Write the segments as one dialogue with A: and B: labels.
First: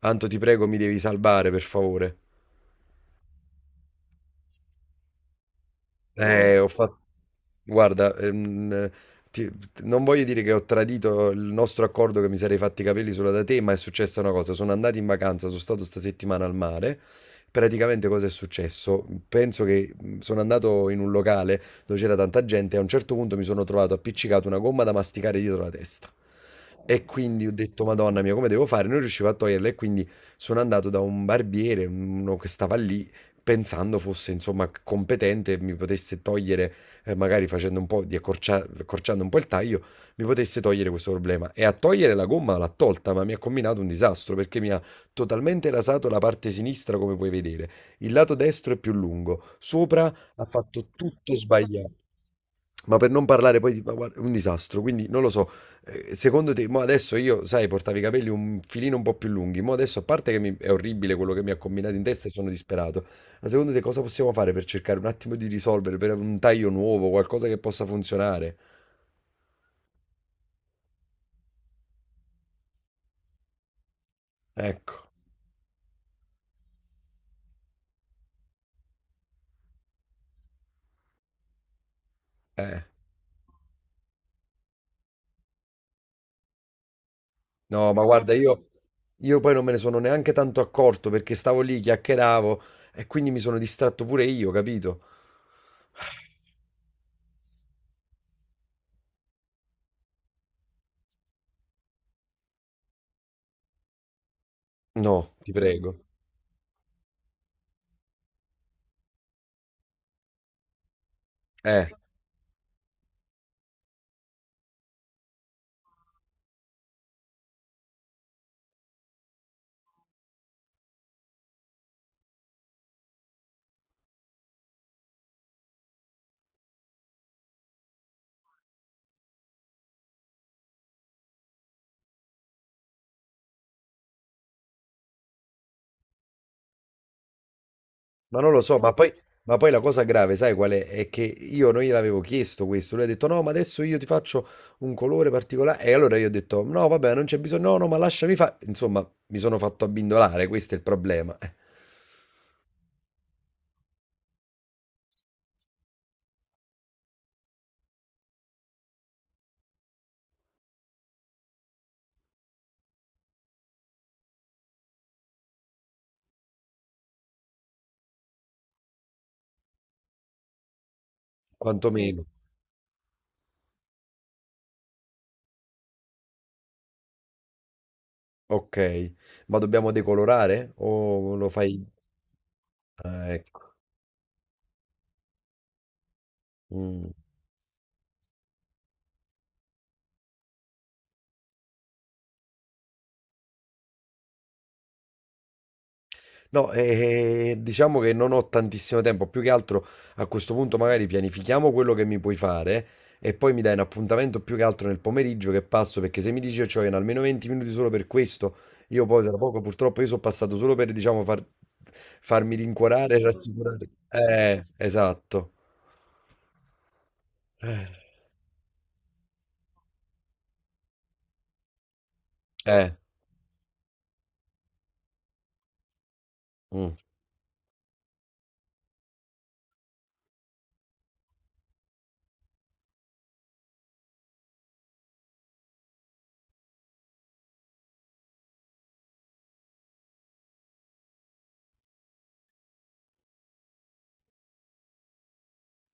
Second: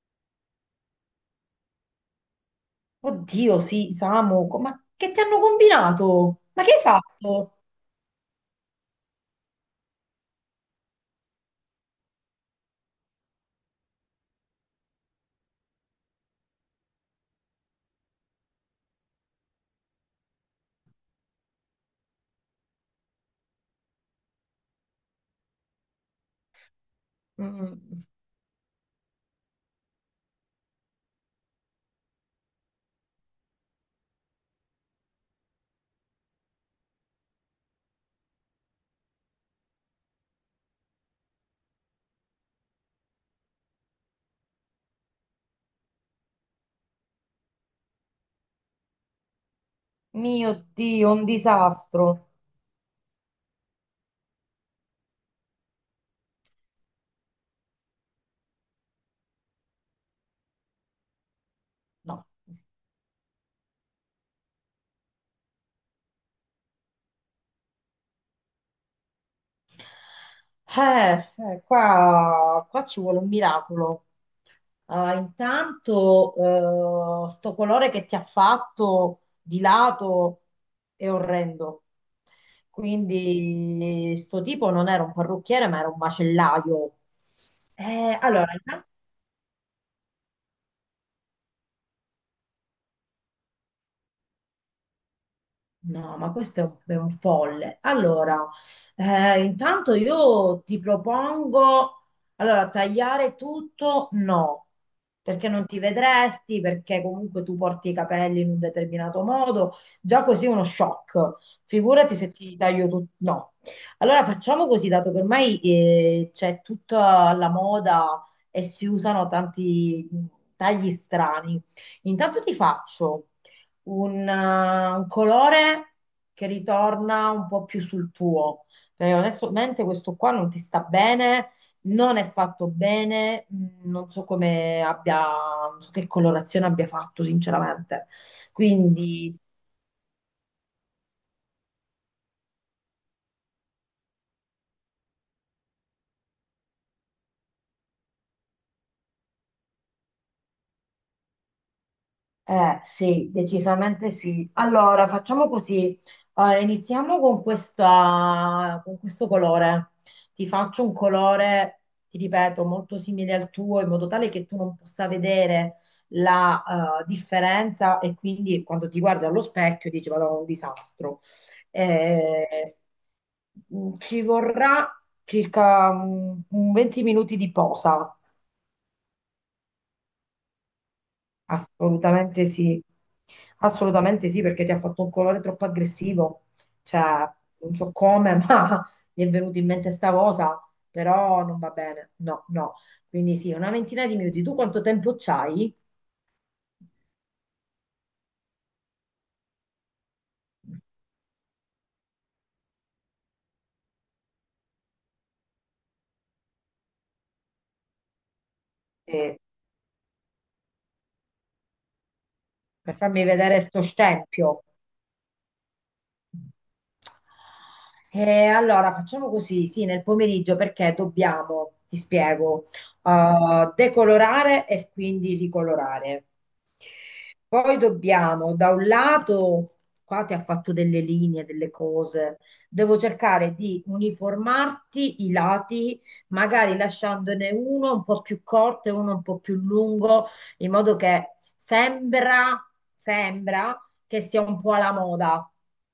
A: Anto, ti prego, mi devi salvare, per favore.
B: Oddio, sì, Samu, ma che ti hanno combinato? Ma
A: Ho
B: che hai
A: fatto
B: fatto?
A: Guarda, ti- non voglio dire che ho tradito il nostro accordo che mi sarei fatti i capelli solo da te, ma è successa una cosa. Sono andato in vacanza, sono stato sta settimana al mare. Praticamente cosa è successo? Penso che sono andato in un locale dove c'era tanta gente e a un certo punto mi sono trovato appiccicato una gomma da masticare dietro la testa. E quindi ho detto,
B: Mm.
A: Madonna mia, come devo fare? Non riuscivo a toglierla e quindi sono andato da un barbiere, uno che stava lì, pensando fosse, insomma, competente e mi potesse togliere magari facendo un po' di accorciando un po' il taglio, mi potesse togliere questo problema. E a togliere la gomma l'ha tolta, ma mi ha combinato un disastro perché mi ha totalmente rasato la parte sinistra, come puoi vedere. Il lato destro è più lungo, sopra ha
B: Mio
A: fatto
B: Dio, un
A: tutto sbagliato.
B: disastro.
A: Ma per non parlare poi di ma guarda, un disastro, quindi non lo so, secondo te, mo adesso io, sai, portavo i capelli un filino un po' più lunghi, mo adesso a parte che è orribile quello che mi ha combinato in
B: No.
A: testa e sono disperato, ma secondo te cosa possiamo fare per cercare un attimo di risolvere, per un taglio nuovo, qualcosa che possa funzionare?
B: Qua ci vuole un miracolo.
A: Ecco,
B: Ah, intanto, sto colore che ti ha fatto di lato è orrendo.
A: eh.
B: Quindi, sto tipo non era un parrucchiere, ma era un macellaio.
A: No, ma guarda,
B: Allora.
A: io, poi non me ne sono neanche tanto accorto perché stavo lì, chiacchieravo e quindi mi sono distratto pure io, capito?
B: No, ma questo è un folle. Allora, intanto io ti propongo, allora, tagliare tutto? No,
A: No,
B: perché
A: ti
B: non ti
A: prego.
B: vedresti, perché comunque tu porti i capelli in un determinato modo, già così è uno shock.
A: Eh.
B: Figurati se ti taglio tutto. No. Allora facciamo così, dato che ormai c'è tutta la moda e si usano tanti tagli strani. Intanto ti faccio un, eh, un colore che ritorna un po' più sul tuo. Perché onestamente questo qua non ti sta bene, non è fatto bene, non so come abbia, non so che colorazione abbia fatto, sinceramente.
A: Ma non lo so, ma poi,
B: Quindi.
A: ma poi la cosa grave, sai qual è? È che io non gliel'avevo chiesto questo. Lui ha detto: No, ma adesso io ti faccio un colore particolare. E allora io ho detto: No, vabbè, non c'è bisogno. No, no, ma lasciami fare. Insomma, mi sono fatto abbindolare. Questo è il problema.
B: Eh sì, decisamente sì. Allora, facciamo così. Iniziamo con questa, con questo colore. Ti faccio un colore, ti ripeto, molto simile al tuo, in modo tale che tu non possa vedere la differenza e quindi quando ti guardi allo specchio dici, vado un disastro.
A: Sì. Quantomeno.
B: Eh, Ci vorrà circa un 20 minuti di posa.
A: Ok, ma dobbiamo decolorare? O lo fai?
B: Assolutamente sì,
A: Ah, ecco.
B: assolutamente sì, perché ti ha fatto un colore troppo aggressivo, cioè
A: Mm.
B: non so come, ma gli è venuta in mente sta cosa, però non va bene, no, no. Quindi sì, una ventina di minuti. Tu quanto tempo c'hai
A: No, diciamo che non ho tantissimo tempo, più che altro a questo punto magari pianifichiamo quello che mi puoi fare e poi mi dai un appuntamento più che altro nel pomeriggio che passo, perché se mi dici che in almeno 20 minuti solo per questo, io poi tra
B: eh,
A: poco purtroppo io sono passato solo per, diciamo, farmi
B: per
A: rincuorare e
B: farmi vedere sto
A: rassicurare.
B: scempio?
A: Esatto. Eh,
B: Allora, facciamo così, sì, nel pomeriggio perché dobbiamo, ti spiego,
A: eh,
B: decolorare e quindi ricolorare.
A: mm,
B: Poi dobbiamo, da un lato, qua ti ha fatto delle linee, delle cose, devo cercare di uniformarti i lati, magari lasciandone uno un po' più corto e uno un po' più lungo, in modo che sembra che sia un po' alla moda.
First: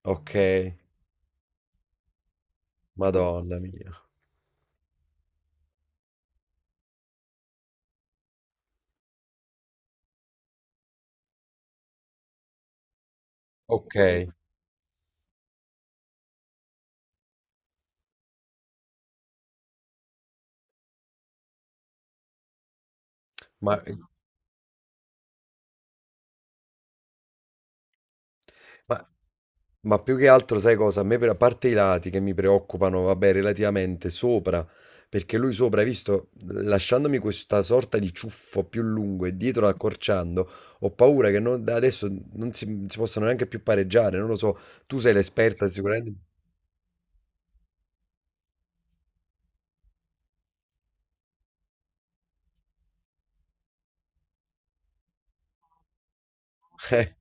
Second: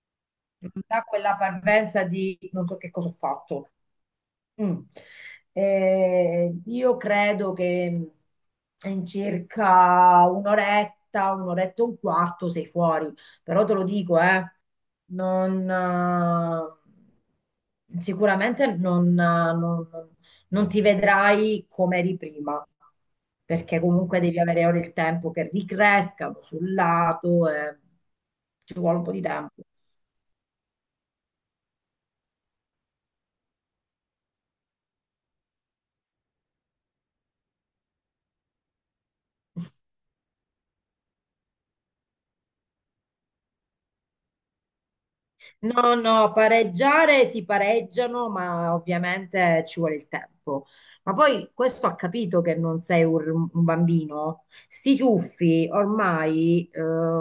A: ok,
B: Non dà quella parvenza di non so che cosa ho
A: Madonna
B: fatto.
A: mia.
B: Mm. Io credo che in circa un'oretta, un'oretta e un quarto sei fuori, però te lo
A: Ok,
B: dico, non, sicuramente non ti vedrai come eri prima.
A: ma,
B: Perché comunque devi avere ora il tempo che ricrescano sul lato, e ci vuole un
A: ma
B: po' di tempo.
A: Ma più che altro, sai cosa? A me, per, a parte i lati che mi preoccupano, vabbè, relativamente sopra, perché lui sopra, hai visto, lasciandomi questa sorta di ciuffo più lungo e dietro accorciando, ho paura che da adesso non si possano neanche più pareggiare. Non lo so, tu sei l'esperta
B: No,
A: sicuramente.
B: no, pareggiare si pareggiano, ma ovviamente ci vuole il tempo. Ma poi questo ha capito che non sei un bambino. Sti ciuffi ormai
A: Eh,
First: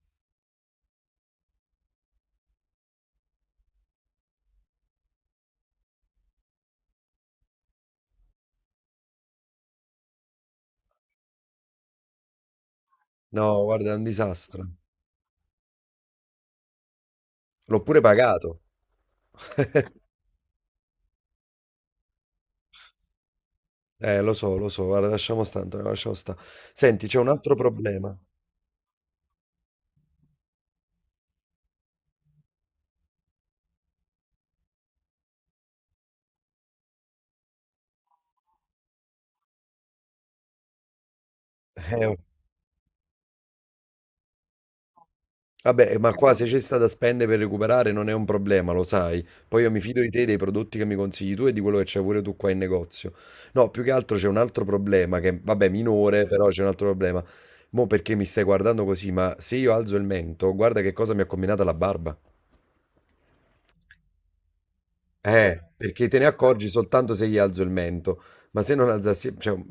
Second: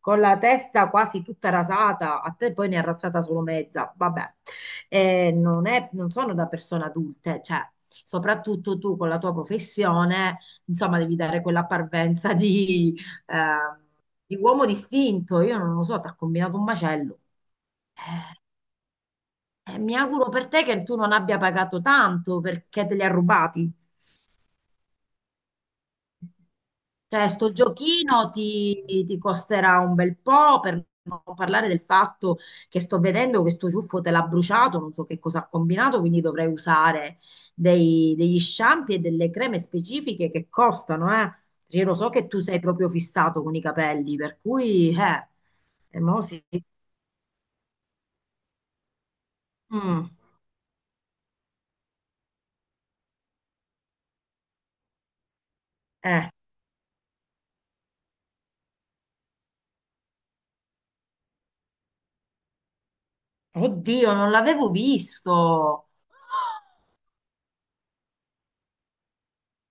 B: con la testa quasi tutta rasata, a te poi ne è rasata solo mezza, vabbè. Non è- non sono da persone adulte, cioè, soprattutto tu con la tua professione, insomma, devi dare quella parvenza di,
A: no,
B: eh,
A: guarda, è un
B: di uomo
A: disastro.
B: distinto. Io non lo so, ti ha combinato un macello.
A: L'ho pure pagato.
B: Mi auguro per te che tu non abbia pagato tanto perché te li ha rubati.
A: Lo so, guarda, lasciamo stare, Antonio, lasciamo stare. Senti, c'è
B: Cioè,
A: un
B: sto
A: altro problema.
B: giochino ti costerà un bel po', per non parlare del fatto che sto vedendo che sto ciuffo te l'ha bruciato, non so che cosa ha combinato, quindi dovrei usare degli shampoo e delle creme specifiche che costano, eh. Io lo so
A: Eh,
B: che tu sei proprio fissato con i capelli, per cui,
A: Vabbè,
B: e
A: ma
B: mo
A: qua, ecco,
B: sì.
A: se c'è sta da spendere per recuperare non è un problema, lo sai. Poi io mi fido di
B: Mm,
A: te, dei prodotti che mi consigli tu e di quello che c'è pure tu qua in negozio. No, più che altro c'è un altro problema che, vabbè, minore,
B: eh.
A: però c'è un altro problema. Mo' perché mi stai guardando così, ma se io alzo il mento, guarda che cosa mi ha combinato la barba.
B: Oddio, non l'avevo visto.
A: Perché te ne accorgi soltanto se gli alzo il mento, ma se non alzassi, cioè,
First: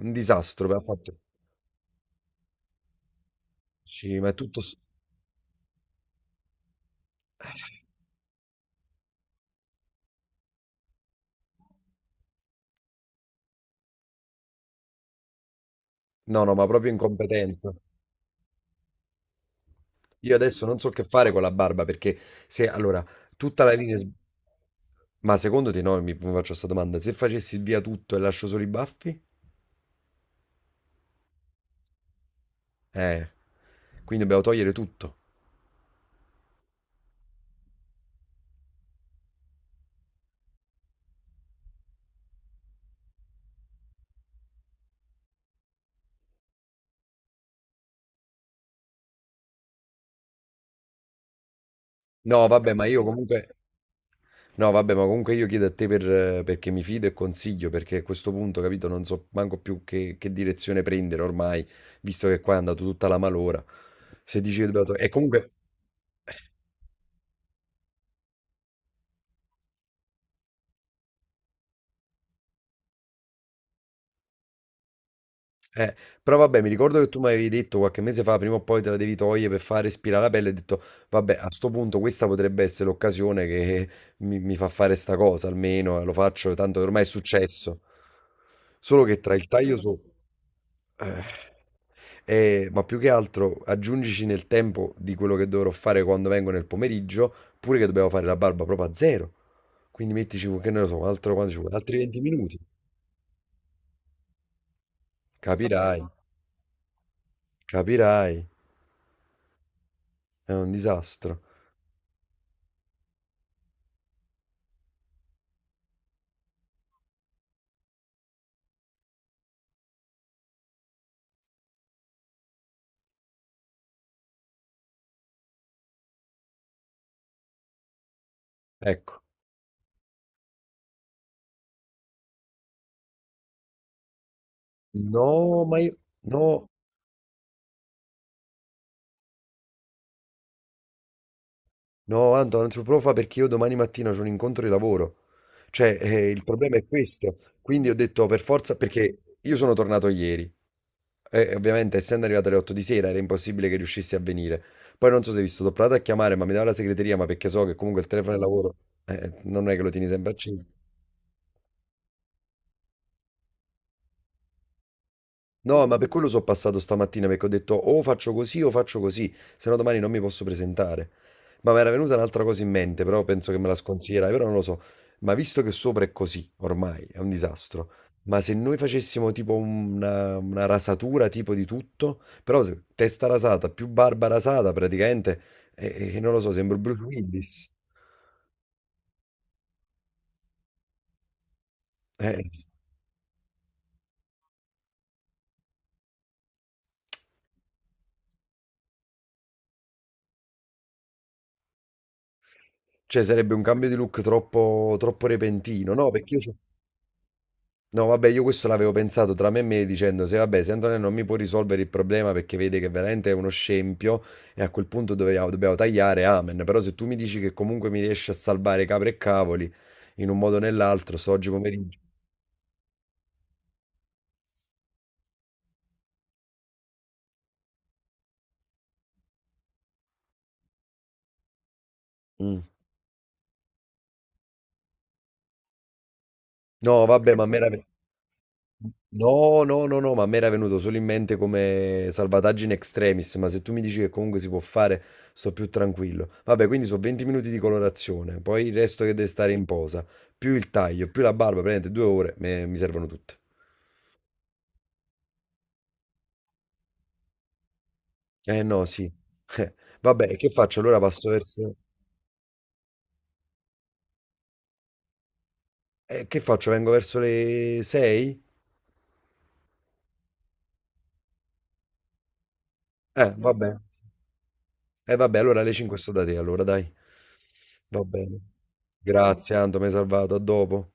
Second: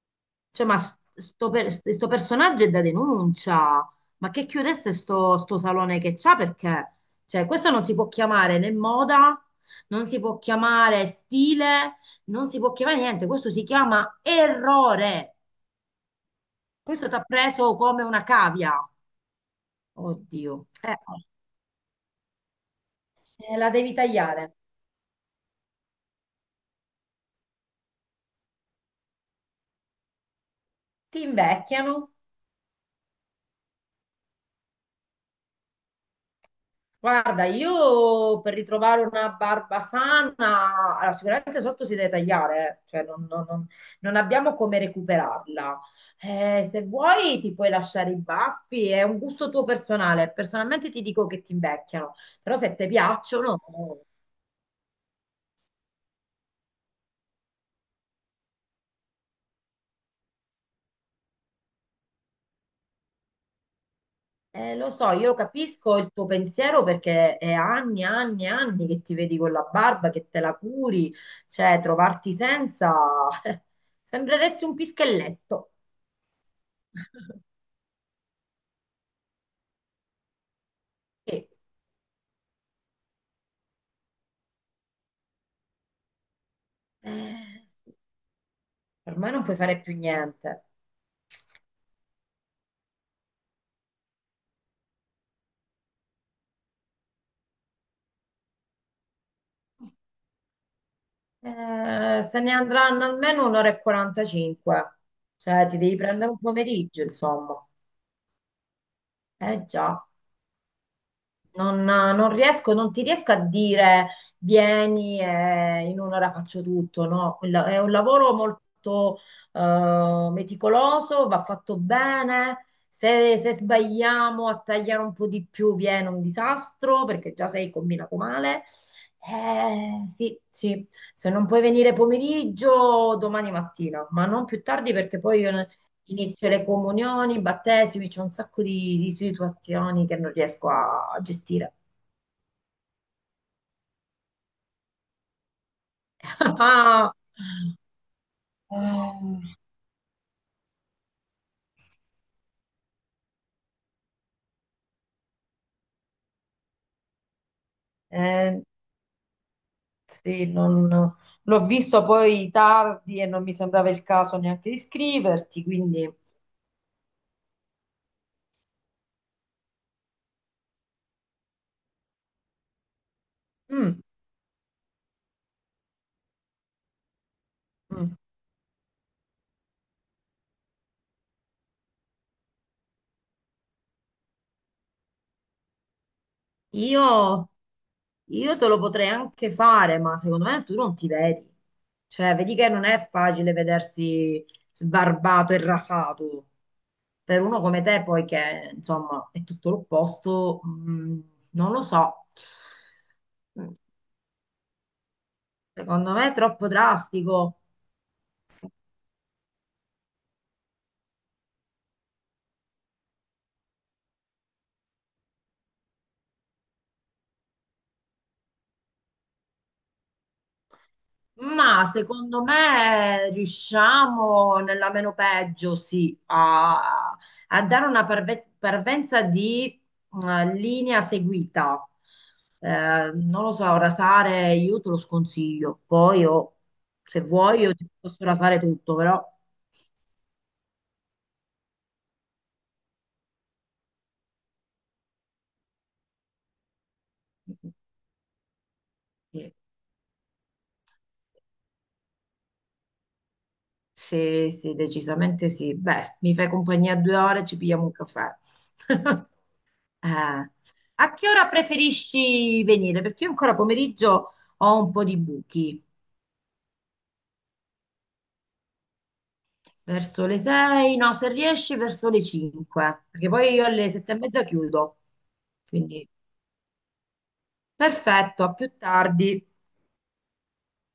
A: un
B: Cioè,
A: disastro,
B: ma
A: ha fatto.
B: sto personaggio è da denuncia.
A: Sì, ma
B: Ma
A: è
B: che
A: tutto.
B: chiudesse sto salone che c'ha perché? Cioè, questo non si può chiamare né moda, non si può chiamare stile, non si può chiamare niente. Questo si chiama errore.
A: No, no, ma proprio
B: Questo ti ha
A: incompetenza.
B: preso come una cavia.
A: Io adesso
B: Oddio.
A: non so che fare con la barba perché se allora tutta
B: La
A: la
B: devi
A: linea.
B: tagliare.
A: Ma secondo te no? Mi faccio questa domanda. Se facessi via tutto e lascio solo i baffi?
B: Ti invecchiano.
A: Eh, quindi dobbiamo togliere tutto.
B: Guarda, io per ritrovare una barba sana, allora, sicuramente sotto si deve tagliare, cioè non abbiamo come recuperarla. Se vuoi ti puoi lasciare i baffi, è un gusto tuo personale. Personalmente ti dico che ti invecchiano,
A: No,
B: però
A: vabbè,
B: se
A: ma
B: ti
A: io comunque.
B: piacciono.
A: No, vabbè, ma comunque io chiedo a te per, perché mi fido e consiglio, perché a questo punto, capito, non so manco più che direzione prendere ormai, visto che qua è andato tutta la malora. Se dici che dobbiamo
B: Lo
A: togliere. E
B: so, io
A: comunque.
B: capisco il tuo pensiero perché è anni, anni, anni che ti vedi con la barba, che te la curi, cioè trovarti senza... sembreresti un pischelletto.
A: Eh, però vabbè, mi ricordo che tu mi avevi detto qualche mese fa, prima o poi te la devi togliere per fare respirare la pelle, e ho detto, vabbè,
B: Sì.
A: a sto punto questa potrebbe essere l'occasione che mi fa fare sta cosa, almeno lo faccio, tanto ormai è
B: Eh,
A: successo. Solo che
B: Ormai
A: tra
B: non
A: il
B: puoi
A: taglio
B: fare più
A: sopra...
B: niente.
A: ma più che altro aggiungici nel tempo di quello che dovrò fare quando vengo nel pomeriggio, pure che dobbiamo fare la barba proprio a zero. Quindi mettici, che ne lo so, altro, quanto ci vuole? Altri 20
B: Se ne
A: minuti.
B: andranno almeno un'ora e 45, cioè ti devi
A: Capirai,
B: prendere un pomeriggio, insomma.
A: capirai,
B: Eh già.
A: è un disastro.
B: Non ti riesco a dire vieni e in un'ora faccio tutto, no? È un lavoro molto meticoloso, va fatto bene. Se sbagliamo a tagliare un po' di più viene un disastro perché già sei combinato male.
A: Ecco.
B: Sì, sì, se non puoi venire pomeriggio, domani mattina, ma non più tardi perché
A: No,
B: poi io
A: ma io.
B: inizio
A: No,
B: le comunioni, i battesimi, c'è un sacco di situazioni che non riesco a gestire.
A: no, Anto, non si può fare perché io domani mattina ho un incontro di lavoro. Cioè, il problema è questo. Quindi ho detto per forza, perché
B: Eh.
A: io sono tornato ieri. E ovviamente, essendo arrivato alle 8 di sera, era impossibile che riuscissi a venire. Poi non so se hai visto, ho provato a chiamare, ma mi dava la segreteria, ma perché so che comunque il telefono è
B: Eh,
A: lavoro, non è che lo tieni sempre
B: sì,
A: acceso.
B: l'ho visto poi tardi e non mi sembrava il caso neanche di scriverti,
A: No, ma per
B: quindi...
A: quello sono passato stamattina perché ho detto o faccio così, se no domani non mi posso presentare. Ma mi era venuta un'altra cosa in mente, però penso che me la
B: Mm,
A: sconsiglierai, però non lo so. Ma visto che sopra è così, ormai è un disastro.
B: mm.
A: Ma se noi facessimo tipo una rasatura tipo di tutto, però testa rasata, più barba rasata praticamente, e non lo so, sembro Bruce
B: Io,
A: Willis.
B: io te lo potrei anche fare, ma secondo me tu non ti vedi. Cioè,
A: Eh,
B: vedi che non è facile vedersi sbarbato e rasato. Per uno come te, poi che, insomma, è tutto l'opposto, non lo so.
A: cioè sarebbe un cambio di look troppo, troppo repentino, no?
B: Secondo me
A: Perché
B: è
A: io so.
B: troppo drastico.
A: No, vabbè, io questo l'avevo pensato tra me e me dicendo se vabbè, se Antonello non mi può risolvere il problema perché vede che veramente è uno scempio e a quel punto dobbiamo, tagliare, amen. Però se tu mi dici che comunque mi riesci a salvare capre e cavoli in un modo o nell'altro, so oggi
B: Ma
A: pomeriggio.
B: secondo me riusciamo nella meno peggio, sì, a dare una parvenza di linea seguita.
A: Mm.
B: Eh, Non lo so, rasare io te lo sconsiglio. Poi io,
A: No,
B: se
A: vabbè, ma
B: vuoi, io
A: meraviglioso.
B: ti posso rasare tutto, però
A: No, no, no, no, ma a me era venuto solo in mente come salvataggio in extremis, ma se tu mi dici che comunque si può fare, sto più tranquillo. Vabbè, quindi sono 20 minuti di colorazione, poi il resto che deve stare
B: sì,
A: in posa, più il taglio, più la barba, praticamente 2 ore, mi servono tutte.
B: sì, sì, decisamente sì. Beh, mi fai compagnia 2 ore e ci pigliamo un caffè.
A: Eh no, sì. Eh,
B: Eh,
A: vabbè, e che faccio? Allora
B: A che
A: passo
B: ora
A: verso.
B: preferisci venire? Perché io ancora pomeriggio ho un po' di buchi.
A: Che faccio? Vengo verso le 6?
B: Verso le 6, no, se riesci verso le 5, perché poi io
A: Vabbè.
B: alle 7 e mezza chiudo.
A: Vabbè, allora alle 5
B: Quindi
A: sto da te, allora dai. Va bene.
B: perfetto, a più tardi.
A: Grazie, Anto, mi hai salvato, a dopo.